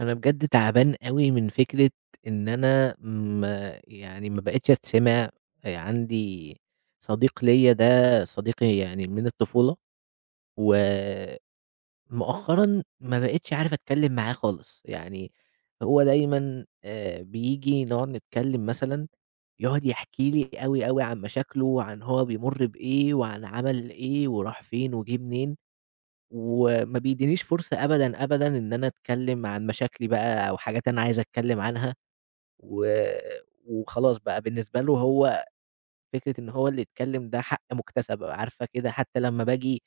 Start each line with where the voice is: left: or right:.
right: أنا بجد تعبان أوي من فكرة إن أنا ما يعني ما بقيتش أتسمع، عندي صديق ليّا ده صديقي يعني من الطفولة، ومؤخرًا ما بقيتش عارف أتكلّم معاه خالص، يعني هو دايمًا بييجي نقعد نتكلّم مثلًا، يقعد يحكي لي أوي، أوي عن مشاكله وعن هو بيمُر بإيه وعن عمل إيه وراح فين وجِه منين. وما بيدّينيش فرصة أبدًا، أبدًا إن أنا أتكلّم عن مشاكلي بقى أو حاجات أنا عايز أتكلّم عنها و وخلاص بقى بالنسبة له هو فكرة إن هو اللي يتكلّم ده حق مُكتسب، عارفة كده حتّى لمّا باجي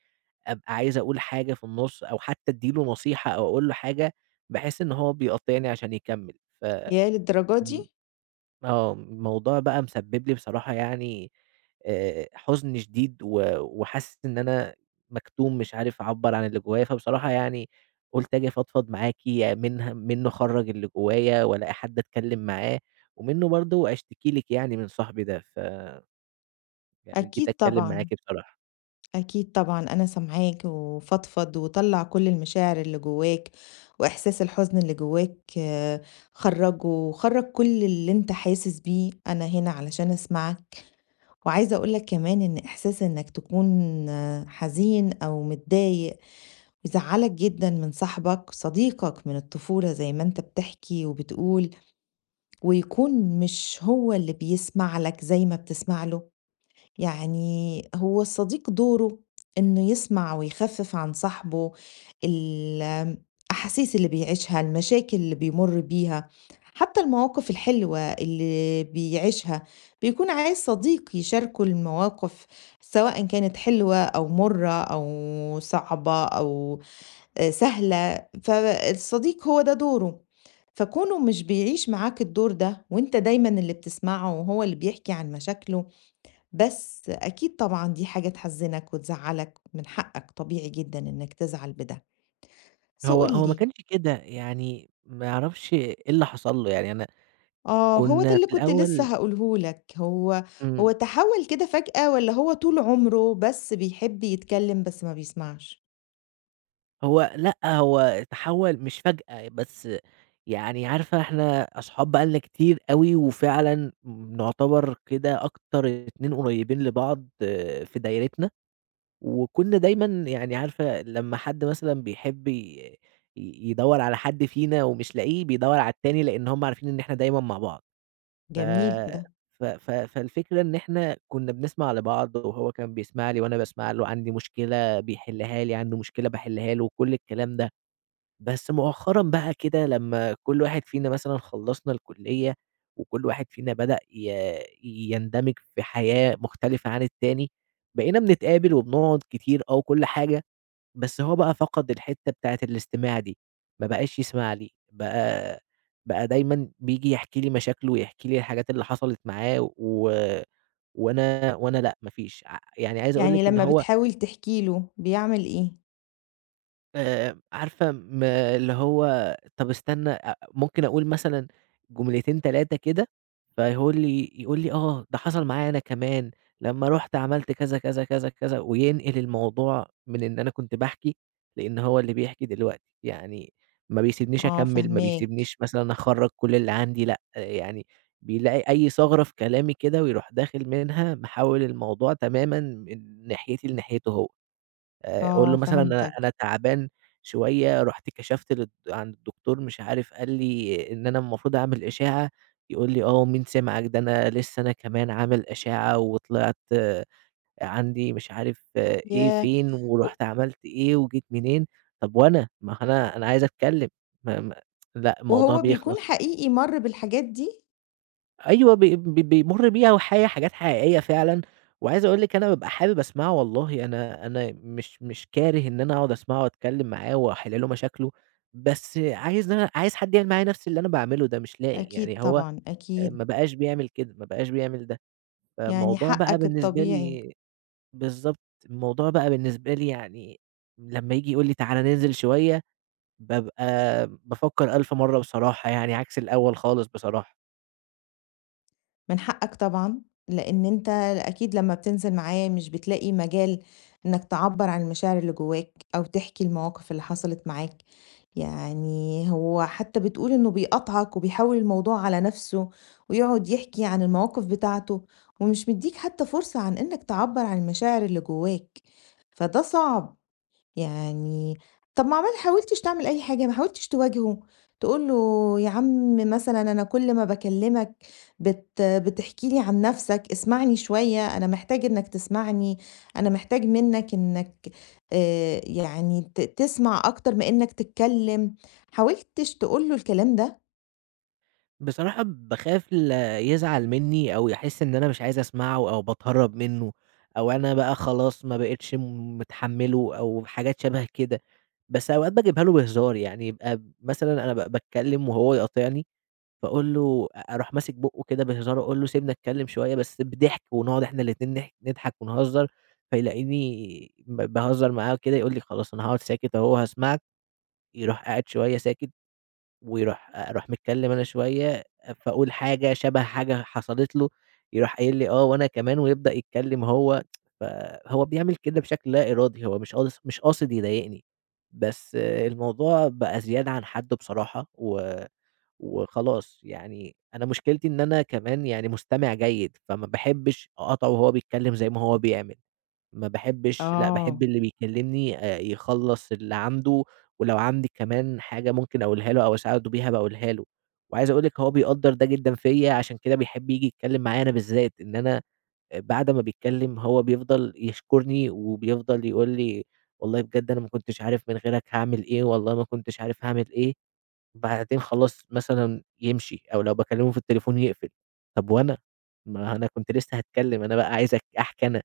right: أبقى عايز أقول حاجة في النُص أو حتّى أدّي له نصيحة أو أقول له حاجة، باحس إن هو بيقاطعني عشان يكمّل ف
left: ياه للدرجة دي!
right: آه، الموضوع بقى مسبب لي بصراحة يعني حزن شديد و وحاسس إن أنا مكتوم مش عارف أعبّر عن اللي جوايا، فبصراحة يعني قُلت آجي أفضفض معاكِ منه أخرّج اللي جوايا وألاقي حد أتكلم معاه، ومنه برضه أشتكي لِك يعني من صاحبي ده، يعني جيت
left: أكيد
right: أتكلم
left: طبعًا،
right: معاكِ بصراحة.
left: أكيد طبعًا، أنا سامعاك وفضفض وطلّع كل المشاعر اللي جواك، وإحساس الحزن اللي جواك آه، خرّجه، خرّج كل اللي أنت حاسس بيه، أنا هنا علشان أسمعك. وعايزة أقول لك كمان إن إحساس إنك تكون حزين أو متضايق يزعّلك جدًا من صاحبك، صديقك من الطفولة زي ما أنت بتحكي وبتقول، ويكون مش هو اللي بيسمع لك زي ما بتسمع له. يعني هو الصديق دوره إنه يسمع ويخفف عن صاحبه ال- الأحاسيس اللي بيعيشها، المشاكل اللي بيمر بيها، حتى المواقف الحلوة اللي بيعيشها، بيكون عايز صديق يشاركه المواقف سواء كانت حلوة أو مرة أو صعبة أو سهلة. فالصديق هو ده دوره، فكونه مش بيعيش معاك الدور ده وانت دايما اللي بتسمعه وهو اللي بيحكي عن مشاكله، بس أكيد طبعًا دي حاجة تحزّنك وتزعّلك، من حقك، طبيعي جدًا إنّك تزعل بده. بس
right: هو
left: قُل
right: هو ما
left: لي،
right: كانش كده، يعني ما أعرفش إيه اللي حصل له، يعني أنا
left: آه، هو ده
right: كنا
left: اللي
right: في
left: كنت لسّه
right: الأول
left: هاقوله لك. هو
right: إمم،
left: تحوّل كده فجأة والّا هو طول عمره بس بيحب يتكلّم بس ما بيسمعش؟
right: هو لأ، هو تحوّل مش فجأة بس يعني عارفة إحنا أصحاب بقى لنا كتير أوي، وفعلًا نعتبر كده أكتر 2 قريبين لبعض آه، في دايرتنا، وكنا دايمًا يعني عارفة لمّا حد مثلًا بيحب ي ي يدوّر على حد فينا ومش لاقيه، بيدوّر على التاني، لإن هم عارفين إن إحنا دايمًا مع بعض. ف
left: جميل ده.
right: ف ف فالفكرة إن إحنا كنا بنسمع لبعض، وهو كان بيسمع لي وأنا باسمع له، عندي مشكلة بيحلها لي، عنده مشكلة باحلها له، وكل الكلام ده. بس مؤخرًا بقى كده لمّا كل واحد فينا مثلًا خلّصنا الكلية، وكل واحد فينا بدأ يندمج في حياة مختلفة عن التاني، بقينا بنتقابل وبنقعد كتير آه وكل حاجة، بس هو بقى فقد الحتّة بتاعة الاستماع دي، ما بقاش يسمع لي، بقى دايمًا بييجي يحكي لي مشاكله ويحكي لي الحاجات اللي حصلت معاه و وأنا لأ ما فيش، يعني عايز أقول
left: يعني
right: لِك إن
left: لمّا
right: هو
left: بتحاول تحكي له بيعمل إيه؟
right: عارفة اللي هو طَب استنى ممكن أقول مثلًا جملتين 3 كده، فيقول لي يقول لي: "آه، ده حصل معايا أنا كمان، لمّا رُحت عملت كذا، كذا، كذا، كذا." وينقل الموضوع من إن أنا كنت باحكي لإن هو اللي بيحكي دلوقتي، يعني ما بيسيبنيش
left: آه
right: أكمّل، ما
left: فاهماك.
right: بيسيبنيش مثلًا أخرّج كل اللي عندي لأ، آه، يعني بيلاقي أي ثغرة في كلامي كده ويروح داخل منها محوّل الموضوع تمامًا من ناحيتي لناحيته هو. قُل
left: آه
right: له مثلًا أنا
left: فهمتك.
right: أنا تعبان شوية، رُحت كشفت عند الدكتور مش عارف قال لي إن أنا المفروض أعمل إشاعة، يقول لي: "آه مين سمعك ده أنا لسه أنا كمان عامل إشاعة وطلعت آه، عندي مش عارف آه، إيه
left: ياه!
right: فين،
left: و
right: ورُحت عملت إيه وجيت منين." طب وأنا؟ ما هو أنا عايز أتكلم ما ما لأ الموضوع
left: وهو
right: بيخلص.
left: بيكون حقيقي مَر بالحاجات دي؟
right: أيوه بي بي بيمُر بيها وحي حاجات حقيقية فعلًا، وعايز أقول لِك أنا بابقى حابب أسمعه والله، أنا مش كاره إن أنا أقعد أسمعه وأتكلّم معاه وأحل له مشاكله، بس عايز إن أنا عايز حد يعمل معايا نفس اللي أنا باعمله ده، مش لاقي،
left: أكيد
right: يعني هو
left: طبعًا، أكيد،
right: ما بقاش بيعمل كده، ما بقاش بيعمل ده،
left: يعني
right: فالموضوع بقى
left: حقك
right: بالنسبة
left: الطبيعي.
right: لي بالضبط، الموضوع بقى بالنسبة لي يعني لمّا ييجي يقول لي تعالَ ننزل شوية، بابقى بافكّر ألف مرّة بصراحة يعني، عكس الأول خالص بصراحة.
left: من حقك طبعًا، لإن أنت أكيد لمّا بتنزل معاه مش بتلاقي مجال إنك تعبّر عن المشاعر اللي جواك أو تحكي المواقف اللي حصلت معاك. يعني هو حتى بتقول إنه بيقاطعك وبيحوّل الموضوع على نَفْسه ويقعد يحكي عن المواقف بتاعته ومش مدّيك حتى فرصة عن إنك تعبّر عن المشاعر اللي جواك، فده صعب يعني. طب ما عمال حاولتش تعمل أي حاجة، ما حاولتش تواجهه، تقول له يا عم مثلًا أنا كل ما باكلمك بتحكي لي عن نفسك، اسمعني شوية، أنا محتاج إنك تسمعني، أنا محتاج منك إنك يعني تسمع أكتر ما إنك تتكلم. حاولتش تقول له الكلام ده؟
right: بصراحة باخاف لا يزعل منّي أو يحس إن أنا مش عايز أسمعه أو باتهرّب منّه أو أنا بقى خلاص ما بقيتش متحمّله أو حاجات شَبه كده، بس أوقات باجيبها له بهزار، يعني يبقى مثلًا أنا باتكلّم وهو يقاطعني فأقول له أروح ماسك بُقّه كده بهزار أقول له سيبنا أتكلّم شوية بس بضحك ونقعد إحنا الاتنين نضحك ونهزّر، فيلاقيني باهزّر معاه وكده يقول لي: "خلاص أنا هاقعد ساكت أهو هاسمعك." يروح قاعد شوية ساكت أروح متكلم أنا شوية، فأقول حاجة شبه حاجة حصلت له، يروح قايل لي آه وأنا كمان ويبدأ يتكلم هو، فهو بيعمل كده بشكل لا إرادي، هو مش قاصد يضايقني، بس الموضوع بقى زيادة عن حده بصراحة، و وخلاص يعني أنا مشكلتي إن أنا كمان يعني مستمع جيد، فما باحبش أقاطعه وهو بيتكلم زي ما هو بيعمل. ما باحبش لأ، باحب
left: آه،
right: اللي بيكلمني يخلّص اللي عنده، ولو عندي كمان حاجة ممكن أقولها له أو أساعده بيها باقولها له، وعايز أقول لِك هو بيقدّر ده جدًا فيّا، عشان كده بيحب ييجي يتكلم معايا أنا بالذات، إن أنا بعد ما بيتكلم هو بيفضل يشكرني، وبيفضل يقول لي والله بجد أنا ما كنتش عارف من غيرك هاعمل إيه، والله ما كنتش عارف هاعمل إيه، بعدين خلاص مثلًا يمشي، أو لو باكلمه في التليفون يقفل، طب وأنا؟ ما أنا كنت لسه هاتكلم، أنا بقى عايز أحكي أنا.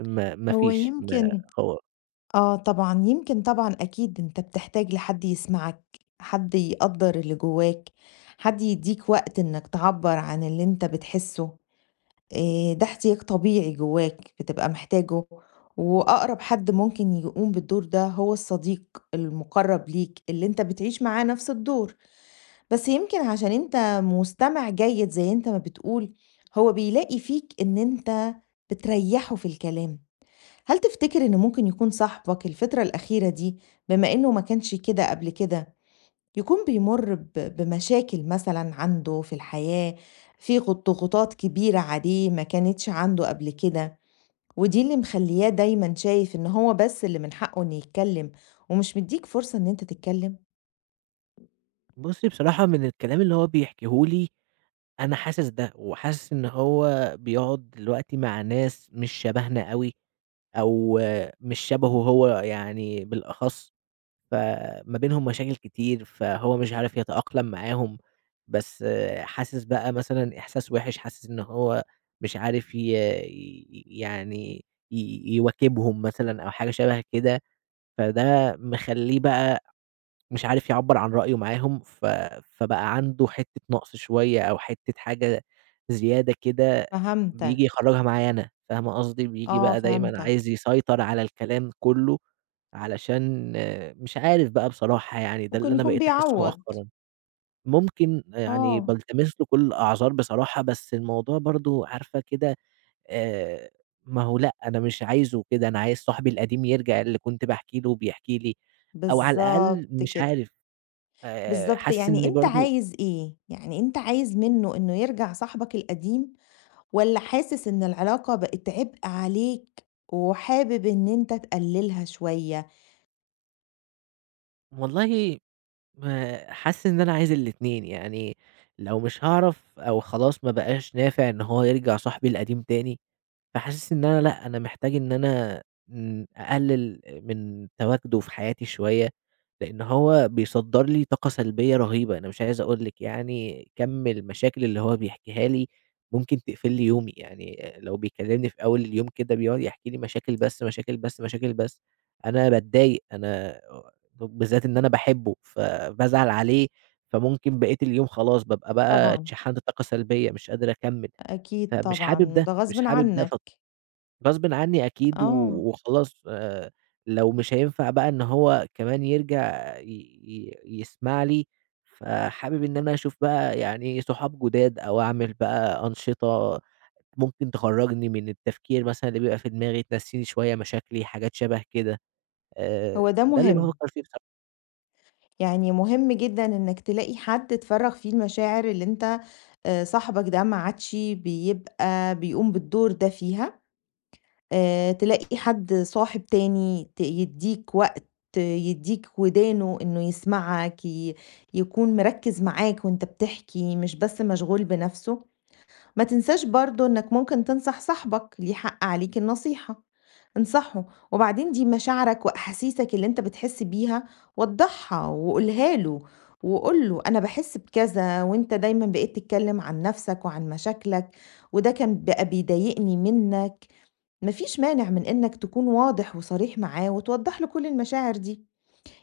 left: هو
right: ما
left: يمكن.
right: هو
left: آه طبعًا، يمكن طبعًا أكيد أنت بتحتاج لحد يسمعك، حد يقدّر اللي جواك، حد يدّيك وقت إنك تعبّر عن اللي أنت بتحسّه. ده احتياج طبيعي جواك بتبقى محتاجه، وأقرب حد ممكن يقوم بالدور ده هو الصديق المُقرّب ليك، اللي أنت بتعيش معاه نفْس الدور. بس يمكن عشان أنت مستمع جيد زي أنت ما بتقول، هو بيلاقي فيك إن أنت بتريّحه في الكلام. هل تفتكر إن ممكن يكون صاحبك الفترة الأخيرة دي، بما إنه ما كانش كده قبل كده، يكون بيمُر بمشاكل مثلًا عنده في الحياة، في ضغوطات كبيرة عليه ما كانتش عنده قبل كده، ودي اللي مخلّياه دايمًا شايف إن هو بس اللي من حقه إنه يتكلّم، ومش مدّيك فرصة إن أنت تتكلّم؟
right: بُصّي بصراحة من الكلام اللي هو بيحكيه لي أنا حاسس ده، وحاسس إن هو بيقعد دلوقتي مع ناس مش شبهنا أوي، أو مش شبهه هو يعني بالأخص، فما بينهم مشاكل كتير، فهو مش عارف يتأقلم معاهم، بس حاسس بقى مثلًا إحساس وِحِش، حاسس إن هو مش عارف ي ي يعني يواكبهم مثلًا أو حاجة شبه كده، فده مخلّيه بقى مش عارف يعبّر عن رأيه معاهم، فبقى عنده حتّة نقص شوية أو حتّة حاجة زيادة كده بييجي
left: فهمتك،
right: يخرّجها معايا أنا، فاهمة قصدي؟ بييجي
left: آه
right: بقى دايمًا
left: فهمتك،
right: عايز يسيطر على الكلام كُلّه علشان آه، مش عارف بقى بصراحة يعني، ده اللي
left: ممكن
right: أنا
left: يكون
right: بقيت أحسّه
left: بيعوّض.
right: مؤخرًا. ممكن يعني
left: آه،
right: بالتمس له كل الأعذار بصراحة، بس الموضوع برضه عارفة كده آآ، ما هو لأ، أنا مش عايزه كده، أنا عايز صاحبي القديم يرجع اللي كنت باحكي له وبيحكي لي، أو على
left: بالضبط
right: الأقل مش
left: كده.
right: عارف
left: بالضبط،
right: حاسس
left: يعني
right: إن
left: أنت
right: برضه
left: عايز إيه؟ يعني أنت عايز منّه إنه يرجع صاحبك القديم والّا حاسس إن العلاقة بقت عبء عليك وحابب إن أنت تقللها شوية؟
right: والله ما حاسس إن أنا عايز الاتنين، يعني لو مش هاعرف أو خلاص ما بقاش نافع إن هو يرجع صاحبي القديم تاني، فحاسس إن أنا لأ، أنا محتاج إن أنا أقلل من تواجده في حياتي شوية، لإن هو بيصدّر لي طاقة سلبية رهيبة، أنا مش عايز أقول لِك يعني كَم المشاكل اللي هو بيحكيها لي ممكن تقفل لي يومي، يعني لو بيكلمني في أول اليوم كده بيقعد يحكي لي مشاكل بس، مشاكل بس، مشاكل بس، أنا باتضايق، أنا بالذات إن أنا باحبه، فبازعل عليه، فممكن بقية اليوم خلاص بابقى بقى
left: طبعًا.
right: اتشحنت طاقة سلبية مش قادر أكمّل،
left: أكيد
right: فمش حابب
left: طبعًا،
right: ده،
left: ده غصبٍ
right: مش حابب ده
left: عنك.
right: غصبٍ عني أكيد و
left: آه،
right: وخلاص لو مش هينفع بقى إن هو كمان يرجع ي ي يسمع لي، فحابب إن أنا أشوف بقى يعني صحاب جداد أو أعمل بقى أنشطة ممكن تخرّجني من التفكير مثلًا اللي بيبقى في دماغي، تنسيني شوية مشاكلي، حاجات شبه كده،
left: هو ده
right: ده اللي
left: مهم.
right: بافكّر فيه بصراحة.
left: يعني مهم جدًا إنك تلاقي حد تفرّغ فيه المشاعر اللي أنت، صاحبك ده ما عادش بيبقى بيقوم بالدور ده فيها. تلاقي حد صاحب تاني يدّيك وقت، يدّيك ودانه إنه يسمعك، يكون مركّز معاك وأنت بتحكي، مش بس مشغول بنَفْسه. ما تنساش برضه إنّك ممكن تنصح صاحبك، ليه حق عليك النصيحة، انصحه. وبعدين دي مشاعرك وأحاسيسك اللي أنت بتحس بيها، وضّحها وقولها له، وقُل له أنا باحس بكذا وأنت دايمًا بقيت تتكلّم عن نَفْسك وعن مشاكلك، وده كان بقى بيضايقني منّك. مفيش مانع من إنك تكون واضح وصريح معاه وتوضح له كل المشاعر دي.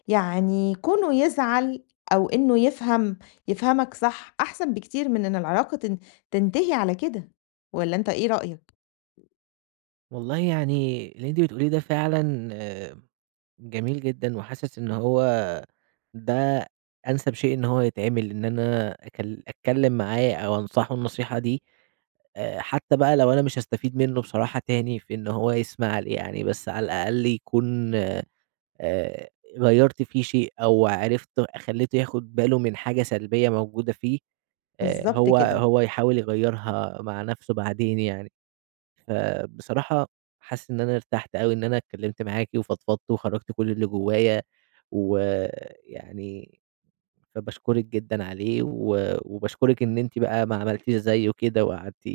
left: يعني كونه يزعل أو إنه يفهم يفهمك صح أحسن بكتير من إن العلاقة تنتهي على كده، ولا أنت إيه رأيك؟
right: والله يعني اللي أنتِ بتقوليه ده فعلًا جميل جدًا، وحاسس إن هو ده أنسب شيء إن هو يتعمل، إن أنا أتكلّم معاه أو أنصحه النصيحة دي، حتى بقى لو أنا مش هاستفيد منّه بصراحة تاني في إن هو يسمع لي يعني، بس على الأقل يكون آآ غيّرت فيه شيء أو عرفت خلّيته ياخد باله من حاجة سلبية موجودة فيه،
left: بالظبط
right: هو
left: كده.
right: هو يحاول يغيّرها مع نَفْسه بعدين يعني. فبصراحة حاسس إن أنا ارتحت أوي إن أنا اتكلّمت معاكِ وفضفضت وخرّجت كل اللي جوّايا. ويعني فباشكرِك جدًا عليه و وباشكرِك إن أنتِ بقى ما عملتيش زيه كده وقعدتِ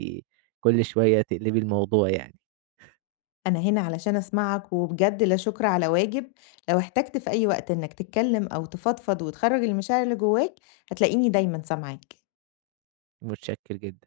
right: كل شوية تقلبي الموضوع يعني،
left: أنا هنا علشان أسمعك، وبجد لا شكر على واجب. لو احتجت في أي وقت إنك تتكلم أو تفضفض وتخرج المشاعر اللي جواك هتلاقيني دايما سامعاك.
right: متشكر جدًا.